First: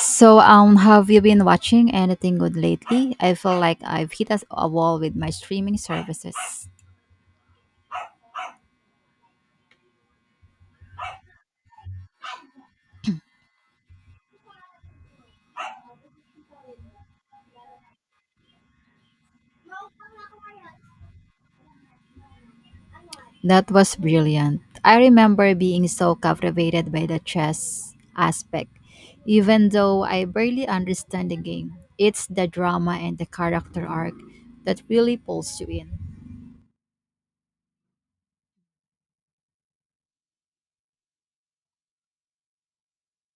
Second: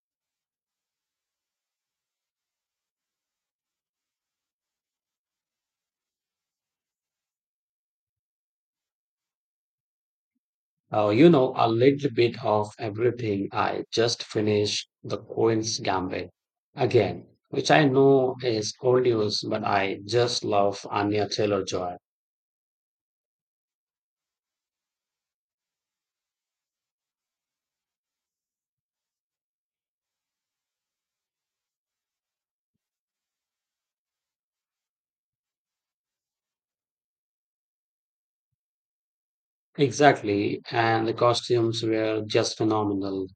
So, have you been watching anything good lately? I feel like I've hit a wall with my streaming services. A little bit of everything. I just finished The Queen's Gambit again, which I know is old news, but I just love Anya Taylor-Joy. That was brilliant. I remember being so captivated by the chess aspect, even though I barely understand the game. It's the drama and the character arc that really pulls you in. Exactly, and the costumes were just phenomenal.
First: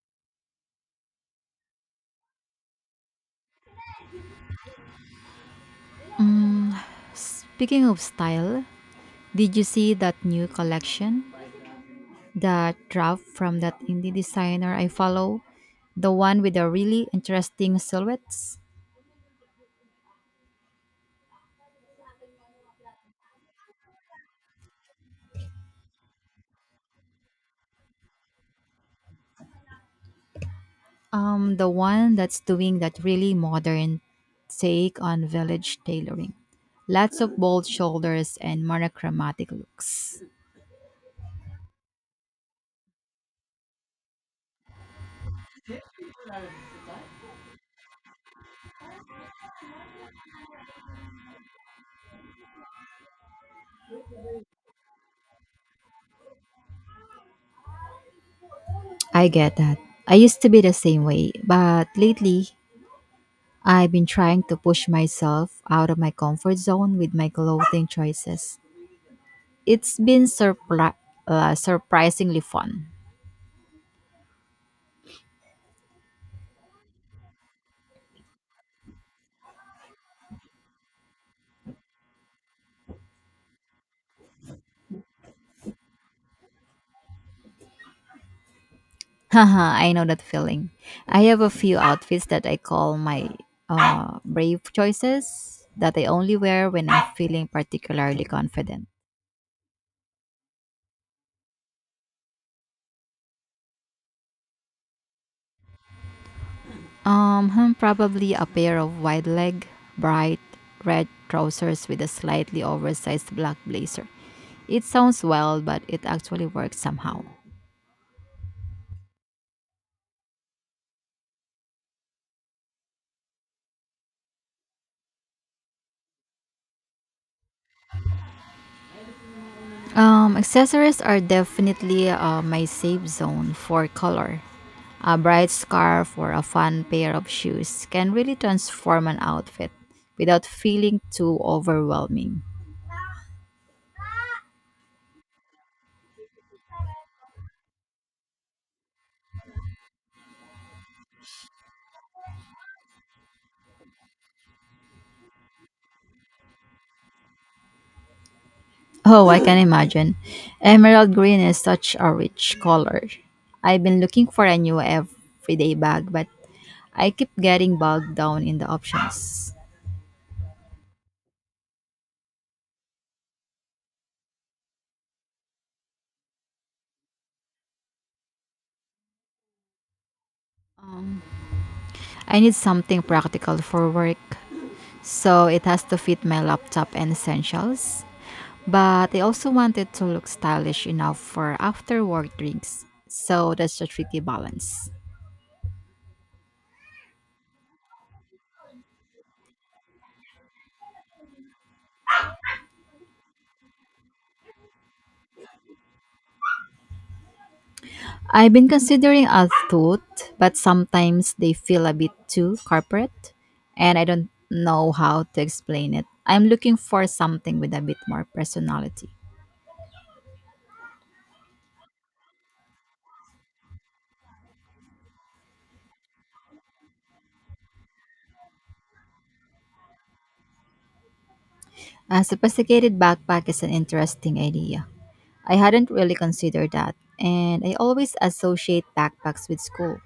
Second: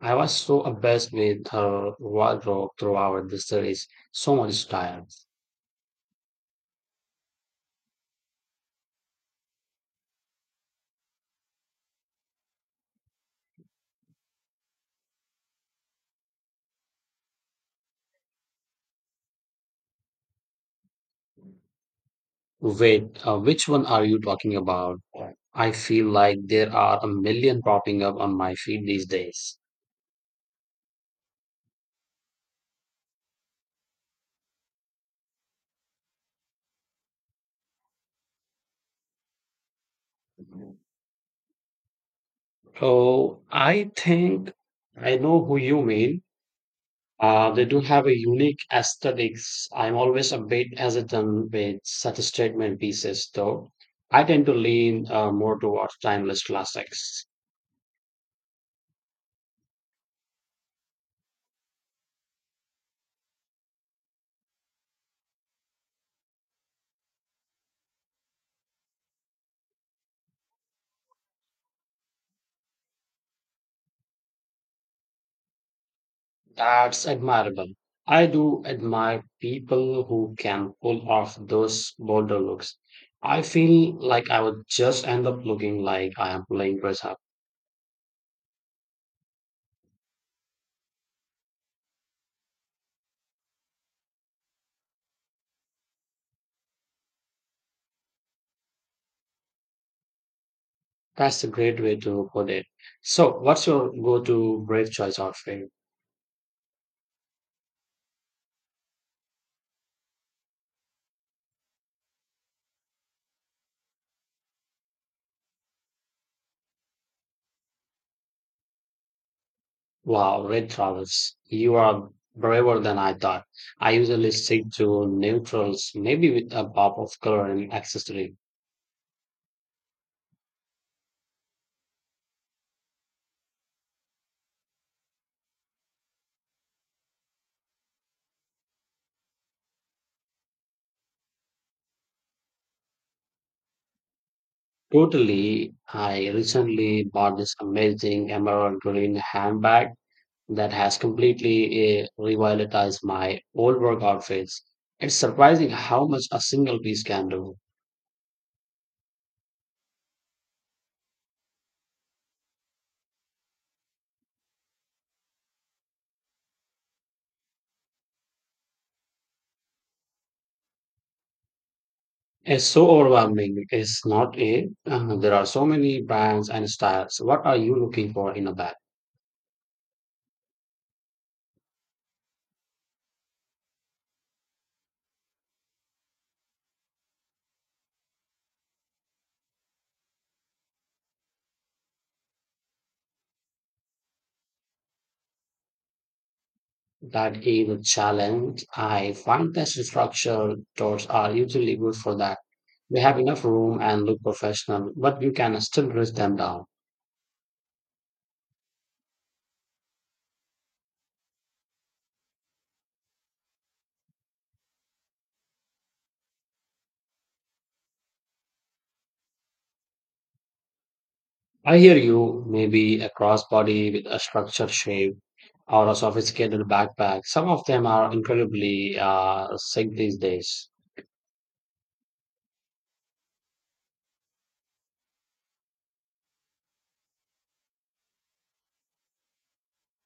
I was so obsessed with her wardrobe throughout the series. So much style. Speaking of style, did you see that new collection? The draft from that indie designer I follow, the one with the really interesting silhouettes, Wait, which one are you talking about? I feel like there are a million popping up on my feed these days. The one that's doing that really modern take on village tailoring. Lots of bold shoulders and monochromatic looks. Oh, I think I know who you mean. They do have a unique aesthetics. I'm always a bit hesitant with such statement pieces, though. I tend to lean more towards timeless classics. I get that. I used to be the same way, but lately I've been trying to push myself out of my comfort zone with my clothing choices. It's been surprisingly fun. That's admirable. I do admire people who can pull off those bolder looks. I feel like I would just end up looking like I am playing dress up. Haha, I know that feeling. I have a few outfits that I call my brave choices that I only wear when I'm feeling particularly confident. That's a great way to put it. So, what's your go-to brave choice outfit? Probably a pair of wide leg, bright red trousers with a slightly oversized black blazer. It sounds wild, but it actually works somehow. Wow, red Travis, you are braver than I thought. I usually stick to neutrals, maybe with a pop of color and accessory. Accessories are definitely my safe zone for color. A bright scarf or a fun pair of shoes can really transform an outfit without feeling too overwhelming. Totally, I recently bought this amazing emerald green handbag that has completely revitalized my old work outfits. It's surprising how much a single piece can do. Oh, I can imagine. Emerald green is such a rich color. I've been looking for a new everyday bag, but I keep getting bogged down in the options. It's so overwhelming. It's not a. There are so many brands and styles. What are you looking for in a bag? I need something practical for work, so it has to fit my laptop and essentials. But I also wanted to look stylish enough for after work drinks, so that's a tricky balance. That is a challenge. I find that structured doors are usually good for that. They have enough room and look professional, but you can still dress them down. I've been considering a tote, but sometimes they feel a bit too corporate, and I don't know how to explain it. I'm looking for something with a bit more personality. I hear you, maybe a crossbody with a structured shape or a sophisticated backpack. Some of them are incredibly sick these days. A sophisticated backpack is an interesting idea. I hadn't really considered that, and I always associate backpacks with school.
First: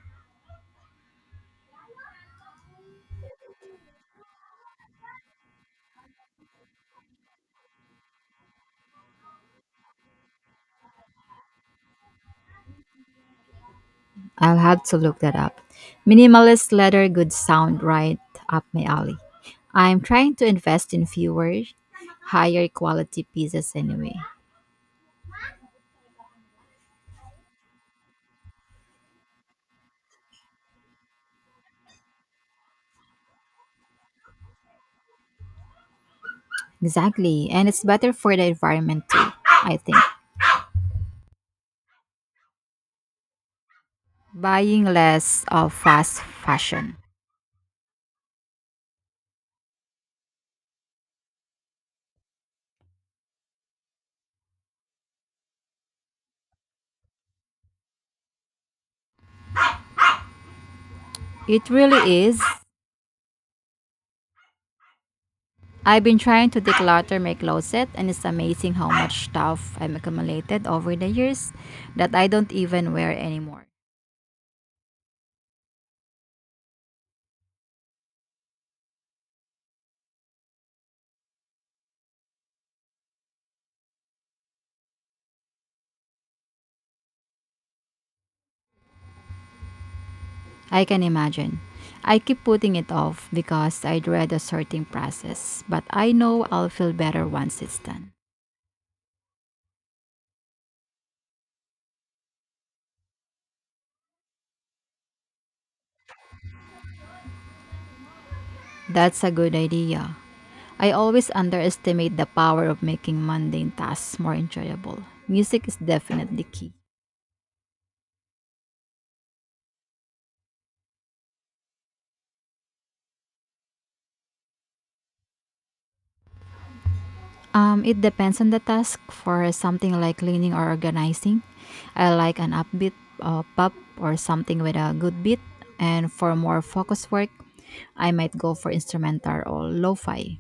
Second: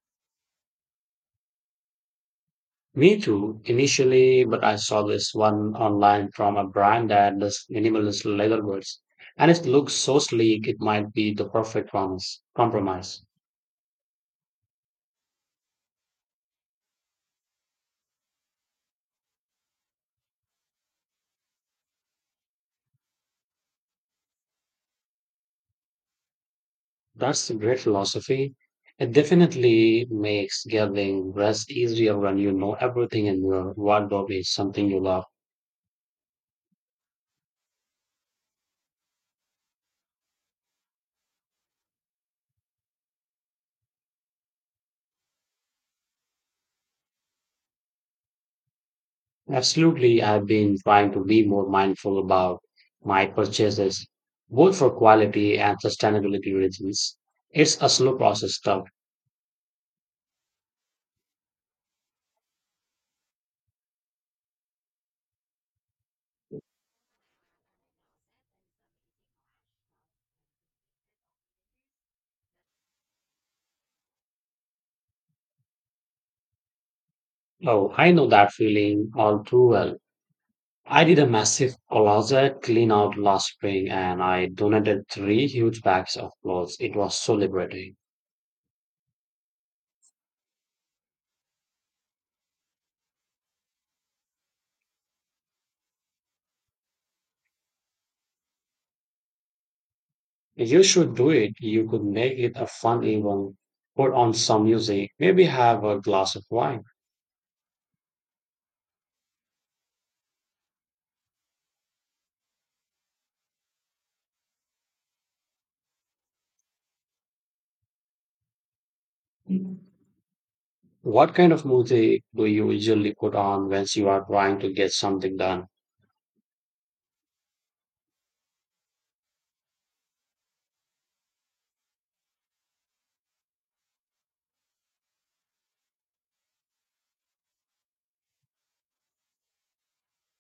Me too, initially, but I saw this one online from a brand that does minimalist leather goods, and it looks so sleek, it might be the perfect compromise. I'll have to look that up. Minimalist leather goods sound right up my alley. I'm trying to invest in fewer, higher quality pieces anyway. That's a great philosophy. It definitely makes getting rest easier when you know everything in your wardrobe is something you love. Exactly, and it's better for the environment too, I think. Buying less of fast fashion. Absolutely, I've been trying to be more mindful about my purchases, both for quality and sustainability reasons. It's a slow process, though. It really is. I've been trying to declutter my closet, and it's amazing how much stuff I've accumulated over the years that I don't even wear anymore. Oh, I know that feeling all too well. I did a massive closet clean out last spring and I donated three huge bags of clothes. It was so liberating. I can imagine. I keep putting it off because I dread the sorting process, but I know I'll feel better once it's done. You should do it. You could make it a fun event. Put on some music, maybe have a glass of wine. That's a good idea. I always underestimate the power of making mundane tasks more enjoyable. Music is definitely key. What kind of music do you usually put on when you are trying to get something done? It depends on the task. For something like cleaning or organizing, I like an upbeat pop or something with a good beat. And for more focused work, I might go for instrumental or lo-fi.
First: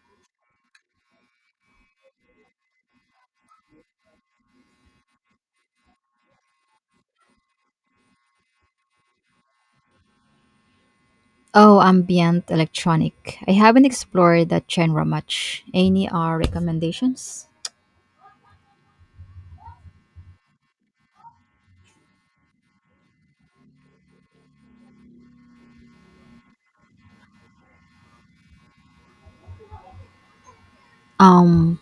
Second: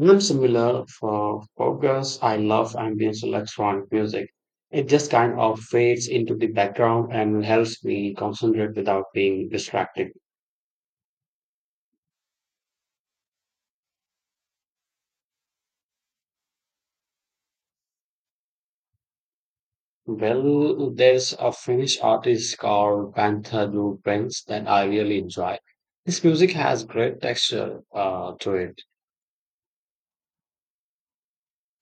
I'm similar for focus. I love ambient electronic music. It just kind of fades into the background and helps me concentrate without being distracted. Oh, ambient electronic. I haven't explored that genre much. Any recommendations? Well, there's a Finnish artist called Panther Du Prince that I really enjoy. His music has great texture to it. Um,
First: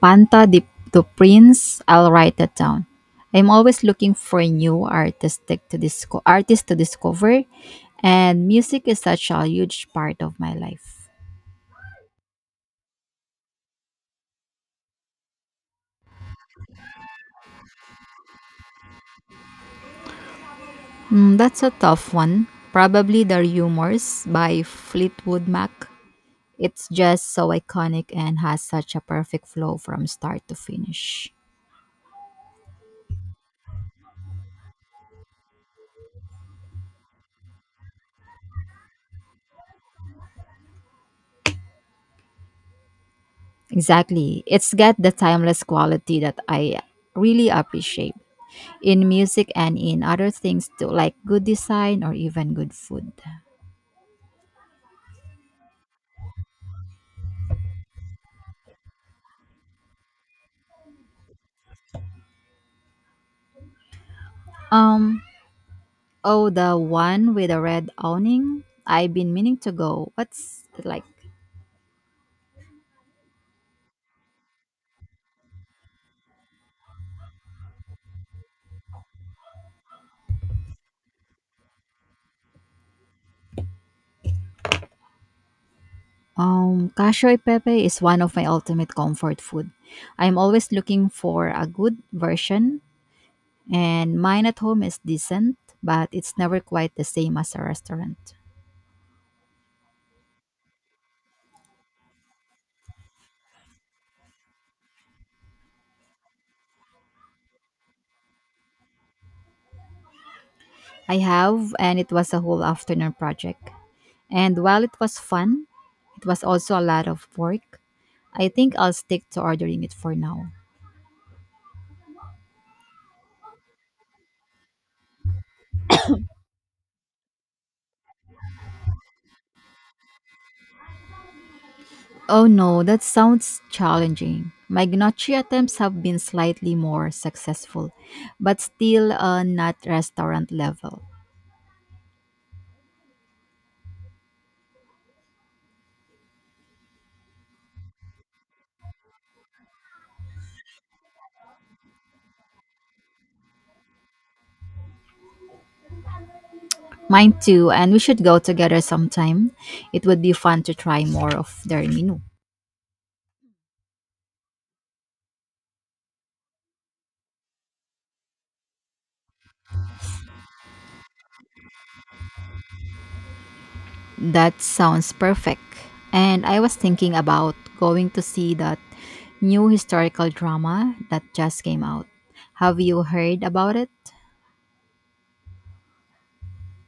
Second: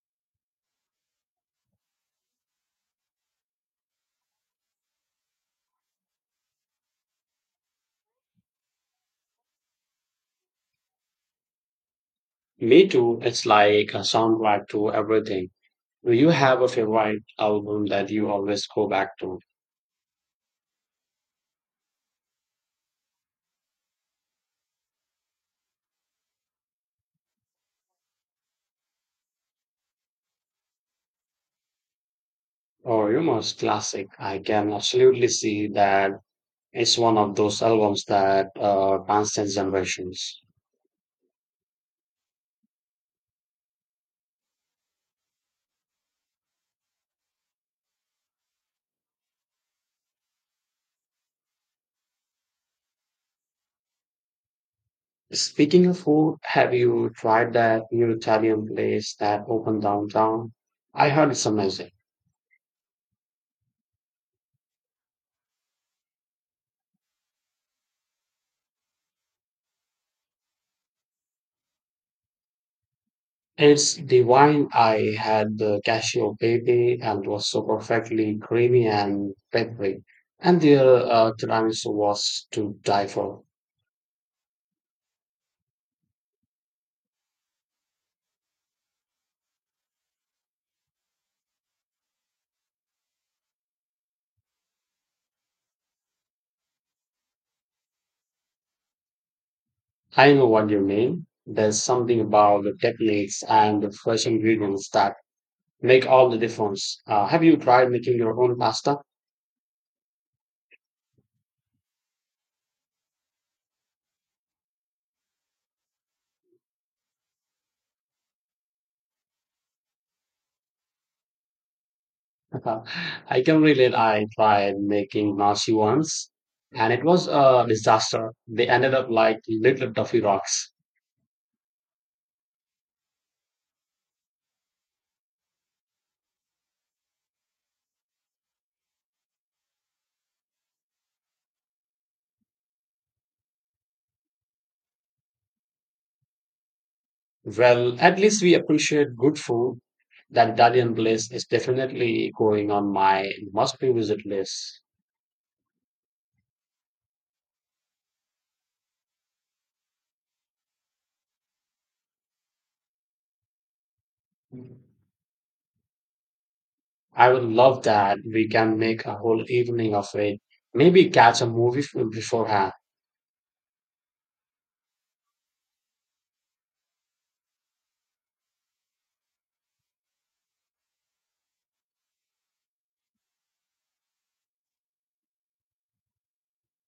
Panta de Prince. I'll write that down. I'm always looking for new artistic to disco artists to discover, and music is such a huge part of my life. Me too, it's like a soundtrack to everything. Do you have a favorite album that you always go back to? Mm, that's a tough one. Probably The Rumors by Fleetwood Mac. It's just so iconic and has such a perfect flow from start to finish. Or your most classic? I can absolutely see that it's one of those albums that transcends generations. Exactly. It's got the timeless quality that I really appreciate in music and in other things too, like good design or even good food. Speaking of food, have you tried that new Italian place that opened downtown? I heard it's amazing. Um, oh, the one with the red awning. I've been meaning to go. What's it like? It's divine. I had the cashew baby and it was so perfectly creamy and peppery. And the tiramisu was to die for. Cashoy pepe is one of my ultimate comfort food. I'm always looking for a good version, and mine at home is decent, but it's never quite the same as a restaurant. I know what you mean. There's something about the techniques and the fresh ingredients that make all the difference. Have you tried making your own pasta? I have, and it was a whole afternoon project. And while it was fun, it was also a lot of work. I think I'll stick to ordering it for now. I can relate. I tried making nasi once, and it was a disaster. They ended up like little toffee rocks. Oh no, that sounds challenging. My gnocchi attempts have been slightly more successful, but still not restaurant level. Well, at least we appreciate good food. That Italian place is definitely going on my must be visit list. Mine too, and we should go together sometime. It would be fun to try more of their menu. I would love that. We can make a whole evening of it. Maybe catch a movie beforehand. That sounds perfect. And I was thinking about going to see that new historical drama that just came out. Have you heard about it?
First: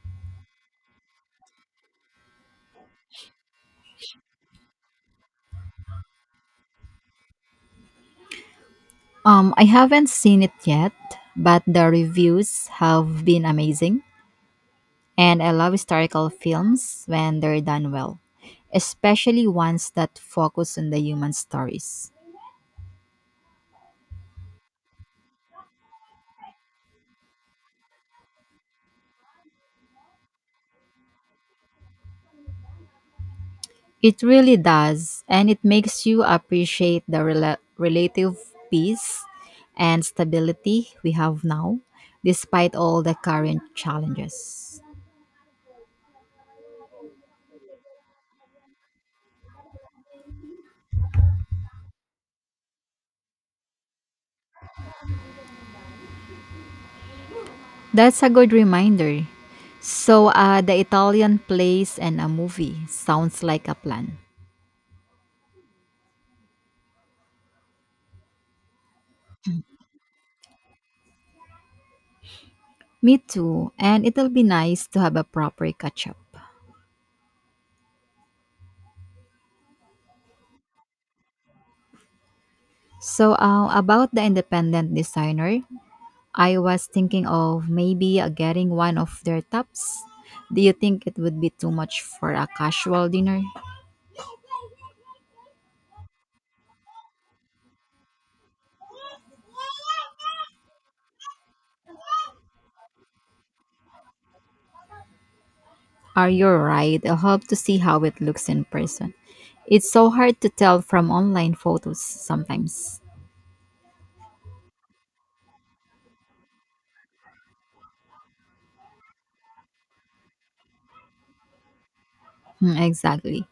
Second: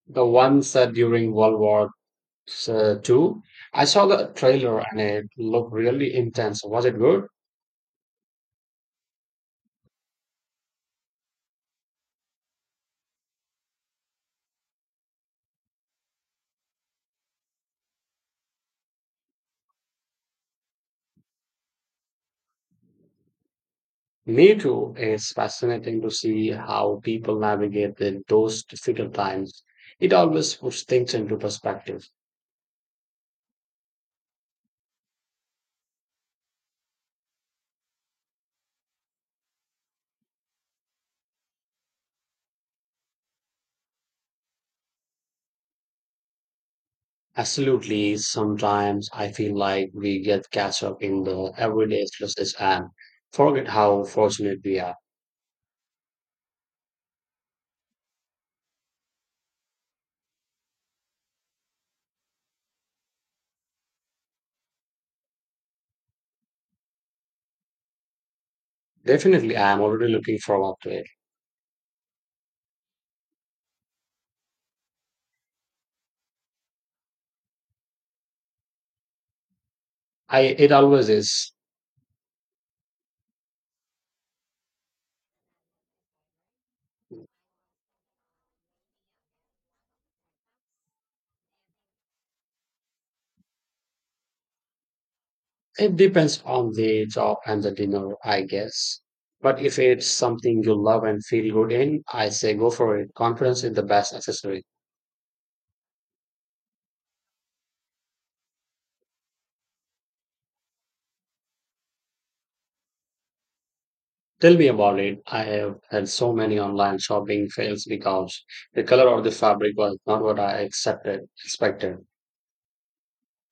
The one set during World War II. I saw the trailer and it looked really intense. Was it good? I haven't seen it yet, but the reviews have been amazing. And I love historical films when they're done well, especially ones that focus on the human stories. Me too. It's fascinating to see how people navigate in those difficult times. It always puts things into perspective. It really does, and it makes you appreciate the relative peace and stability we have now, despite all the current challenges. Absolutely. Sometimes I feel like we get catch up in the everyday stresses and forget how fortunate we are. That's a good reminder. So, the Italian place and a movie sounds like a plan. Definitely, I am already looking forward to it. Me too, and it'll be nice to have a proper catch up. I It always is. So, about the independent designer, I was thinking of maybe getting one of their tops. Do you think it would be too much for a casual dinner? It depends on the job and the dinner, I guess. But if it's something you love and feel good in, I say go for it. Confidence is the best accessory. Are you right? I'll have to see how it looks in person. It's so hard to tell from online photos sometimes. Tell me about it. I have had so many online shopping fails because the color or the fabric was not what I accepted expected. Hmm, exactly.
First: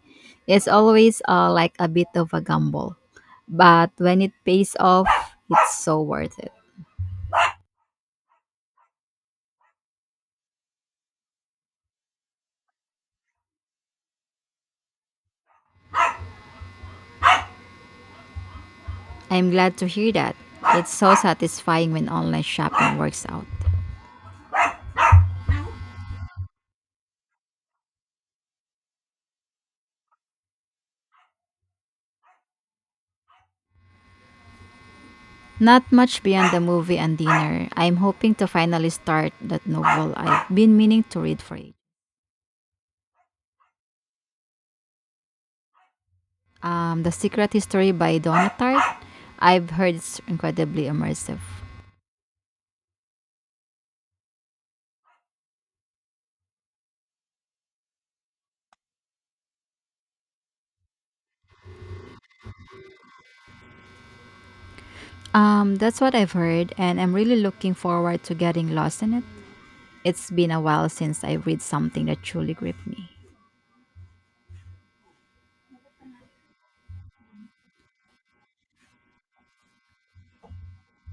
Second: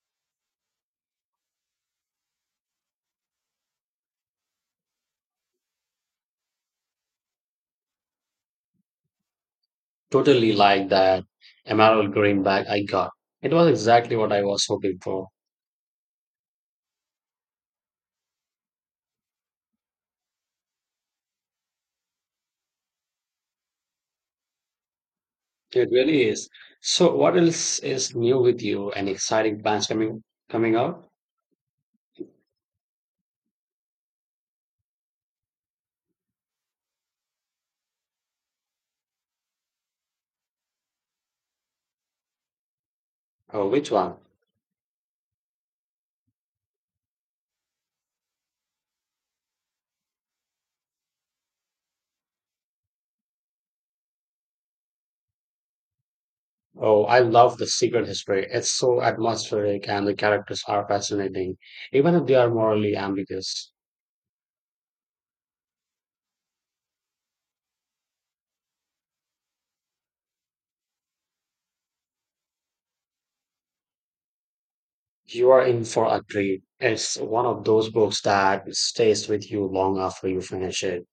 It's always like a bit of a gamble, but when it pays off, it's so worth it. Totally like that emerald green bag I got. It was exactly what I was hoping for. I'm glad to hear that. It's so satisfying when online shopping works out. It really is. So, what else is new with you? Any exciting plans coming out? Not much beyond the movie and dinner. I'm hoping to finally start that novel I've been meaning to read for ages. Oh, which one? The Secret History by Donna Tartt. I've heard it's incredibly immersive. Oh, I love The Secret History. It's so atmospheric and the characters are fascinating, even if they are morally ambiguous. That's what I've heard, and I'm really looking forward to getting lost in it. It's been a while since I read something that truly gripped me. You are in for a treat. It's one of those books that stays with you long after you finish it.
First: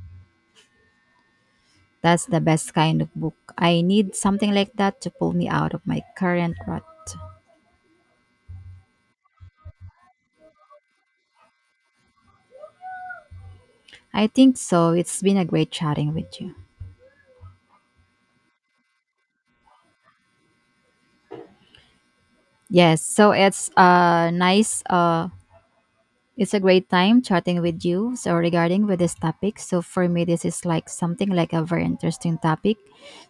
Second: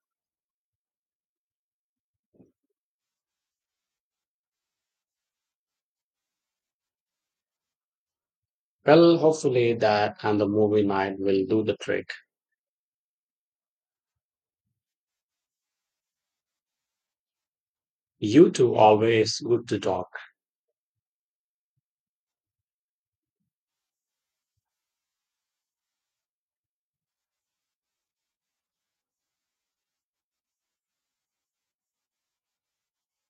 That's the best kind of book. I need something like that to pull me out of my current rut. Well, hopefully that and the movie night will do the trick. I think so. It's been a great chatting with you. You two always good to talk. Yes, so it's a great time chatting with you, so regarding with this topic. So for me this is like something like a very interesting topic.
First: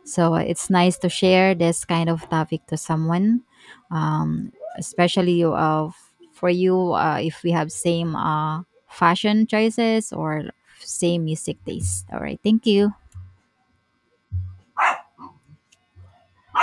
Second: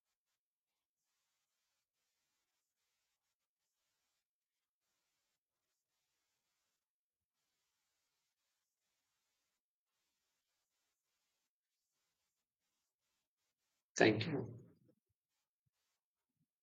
So it's nice to share this kind of topic to someone especially for you, if we have same fashion choices or same music taste. All right. Thank you. Thank you.